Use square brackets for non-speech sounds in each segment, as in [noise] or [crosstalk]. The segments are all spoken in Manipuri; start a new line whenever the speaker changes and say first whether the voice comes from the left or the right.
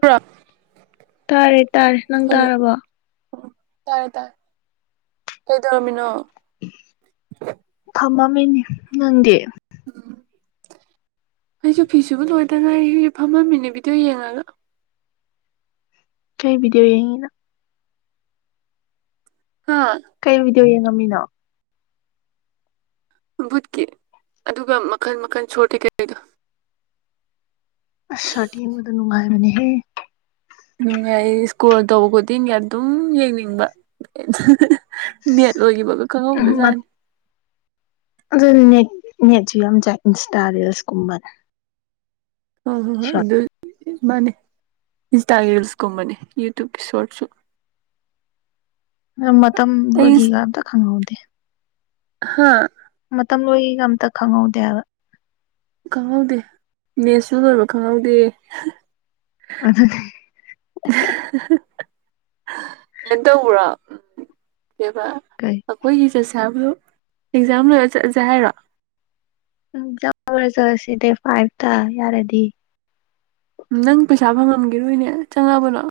right: ꯄ꯭ꯔꯣ
left: ꯇꯥꯔꯦ ꯇꯥꯔꯦ ꯅꯪ ꯇꯥꯔꯕꯣ
right: ꯎꯝ ꯇꯥꯔꯦ ꯇꯥꯔꯦ ꯀꯩꯗꯧꯔꯝꯃꯤꯅꯣ
left: ꯐꯝꯃꯝ [unintelligible] ꯅꯪꯗꯤ
right: ꯑꯩꯁꯨ ꯐꯤꯁꯨꯕ ꯂꯣꯏ ꯀꯩꯅꯣ ꯑꯩ ꯐꯝꯃꯝꯃꯤꯅꯦ ꯕꯤꯗꯤꯑꯣ ꯌꯦꯡꯉꯒ
left: ꯀꯩ ꯕꯤꯗꯤꯑꯣ ꯌꯦꯡꯉꯤꯅꯣ
right: ꯍꯥ
left: ꯀꯩ ꯀꯔꯤ ꯌꯦꯡꯉꯝꯃꯤꯅꯣ
right: ꯕꯨꯠꯀꯤ ꯑꯗꯨꯒ ꯃꯈꯜ ꯃꯈꯜ ꯁꯣꯔ
left: ꯑꯁ ꯁꯣꯔꯇ ꯌꯦꯡꯕꯗ ꯅꯨꯡꯉꯥꯏꯕꯅꯦꯍꯦ
right: ꯅꯨꯡꯉꯥꯏꯌꯦ ꯏꯁꯀ꯭ꯔꯣꯜ ꯇꯧꯕ ꯈꯨꯗꯤꯡꯒꯤ ꯑꯗꯨꯝ ꯌꯦꯡꯅꯤꯡꯕ ꯅꯦꯠ ꯂꯣꯏꯈꯤꯕ ꯈꯪꯍꯧꯗꯥꯖꯥꯠꯅꯤ
left: ꯑꯗꯨꯅꯤꯅꯦ ꯅꯦꯠꯁꯨ ꯌꯥꯝ ꯆꯥꯏ ꯏꯟꯁꯇꯥꯥ ꯔꯤꯜꯁꯀꯨꯝꯕꯗ
right: ꯍꯣ ꯍꯣ ꯍꯣꯏ ꯑꯗꯨ ꯃꯥꯅꯦ ꯏꯟꯁꯇꯥꯒꯤ ꯔꯤꯜꯁꯀꯨꯝꯕꯅꯤ ꯌꯨꯇꯨꯞꯀꯤ ꯁꯣꯔ꯭ꯗꯁ ꯁꯨ
left: ꯃꯇꯝ ꯂꯣꯏꯈꯤꯒ ꯑꯝꯇ ꯈꯪꯍꯧꯗꯦ꯫
right: ꯍꯥ
left: ꯃꯇꯝ ꯂꯣꯏꯒ ꯑꯝꯇ ꯈꯪꯍꯧꯗꯦ ꯍꯥꯏꯕ꯫
right: ꯈꯪꯍꯧꯗꯦ ꯅꯦꯁꯨ ꯂꫭꯏꯕ ꯈꯪꯍꯧꯗꯦ꯫
left: ꯑꯗꯨꯅꯤ
right: ꯀꯩꯝꯇꯧꯕ꯭ꯔꫭ ꯕꯦꯕꯥ
left: ꯀꯩ
right: ꯑꯩꯈꯣꯏꯒꯤ ꯆꯠꯁ ꯏꯁꯥꯕꯨ ꯑꯦꯛꯖꯥꯝ ꯂꯣꯏꯔ ꯆꯠꯂꯁꯦ ꯍꯥꯏꯔꯣ
left: ꯎꯝ ꯏꯛꯖꯥꯝ ꯂꫭꯏꯔ ꯆꯠꯂꯁꯤ ꯗꯦꯠ ꯐꯥꯏꯚꯇ ꯌꯥꯔꯗꯤ꯫
right: ꯅꯪ ꯄꯩꯁꯥ ꯐꯪꯉꯝꯈꯤꯔꯣꯏꯅꯦ ꯆꯪꯉꯕꯅꯣ꯫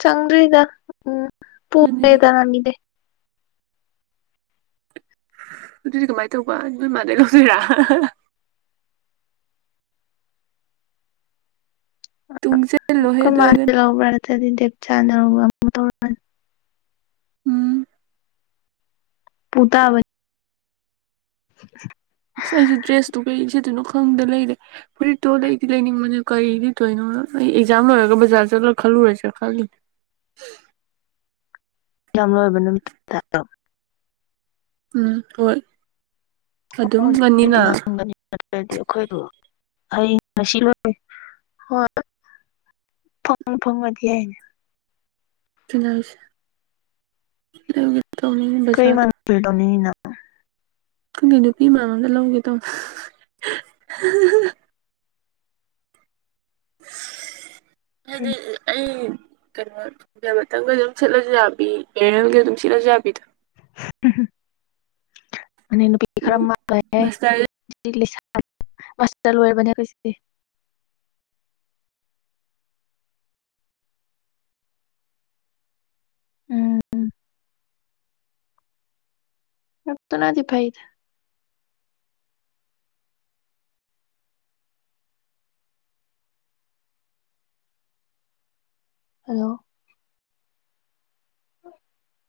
left: ꯆꯪꯗ꯭ꯔꯤꯗ ꯎꯝ
right: ꯑꯗꯨꯅꯦ
left: ꯄꫭꯔꯦ ꯇꯅꯃꯤꯗꯦ
right: ꯑꯗꯨꯗꯤ ꯀꯃꯥꯏꯅ ꯇꯧꯕ ꯅꯣꯏ ꯃꯥꯗꯩ ꯂꯧꯗꫭꯏꯔꯥ꯫ ꯇꯨꯡꯁꯤꯜꯂꯣꯍꯦ ꯑꯗꯨ ꯑꯣꯏꯔꯒꯅ
left: [unintelligible] [inaudible] ꯆꯥꯟꯅꯔꯨꯕ [inaudible] ꯇꯧꯔꯅꯤ
right: ꯎꯝ
left: ꯄꯨꯇꯥꯕ [unintelligible]
right: ꯑꯁ ꯑꯩꯁꯨ ꯗ꯭ꯔꯦꯁꯇꯨ ꯀꯔꯤꯁꯦꯠꯇꯨꯏꯅꯣ ꯈꯪꯗ ꯂꯩꯔꯦ ꯐꯨꯔꯤꯠꯇꯣ ꯂꯩꯗꯤ ꯂꯩꯅꯤꯡꯕꯅꯦ ꯀꯔꯤꯗꯤ ꯂꯤꯠꯇꯣꯏꯅꯣ ꯑꯩ ꯑꯦꯛꯖꯥꯝ ꯂꯣꯏꯔꯒ ꯕꯖꯥꯔ ꯆꯠꯂ ꯈꯜꯂꯨꯔꯁꯦ ꯈꯜꯂꯤꯅꯦ꯫
left: ꯌꯥꯝ ꯂꯣꯏꯕ ꯅꯨꯃꯤꯠ [unintelligible]
right: ꯎꯝ ꯍꯣꯏ ꯑꯗꯨꯝ ꯉꯟꯅꯤꯅ
left: [unintelligible] ꯑꯩ ꯉꯁꯤ ꯂꯣꯏꯔꯦ ꯍꯣꯏ ꯐꯪꯉ ꯐꯪꯉꯗꯤ ꯌꯥꯏꯅ
right: [unintelligible] [inaudible]
left: ꯀꯩ
right: ꯕꯖꯥꯔꯗ
left: ꯃꯥꯥꯡ ꯇꯧꯅꯤꯡꯏꯅꫭ
right: ꯈꯪꯗꯦ ꯅꯨꯄꯤ ꯃꯥꯟꯕ ꯑꯃꯗ ꯂꯧꯒꯦ ꯇꯧ [unintelligible] [inaudible] ꯍꯥꯏꯗꯤ ꯑꯩ ꯀꯩꯅꯣ ꯈꯤꯇꯪꯒ ꯑꯗꯨꯝ ꯁꯦꯠꯂꯁꯨ ꯌꯥꯕꯤ ꯄꯦꯔꯦꯜꯒ ꯑꯗꯨꯝ ꯁꯠꯂꯁꯨ ꯌꯥꯕꯤꯗꫭ꯫
left: ꯎꯝꯍ
right: ꯎꯝ ꯃꯁꯇꯔ
left: [unintelligible] [inaudible] ꯃꯁꯇ ꯂꫭꯏꯔꯕꯅꯦ ꯑꯈꫭꯁꯦ꯫ ꯎꯝ ꯑꯇ ꯅꯗꯤ ꯐꯥꯏꯗ ꯍꯜꯂꯣ [unintelligible] [inaudible]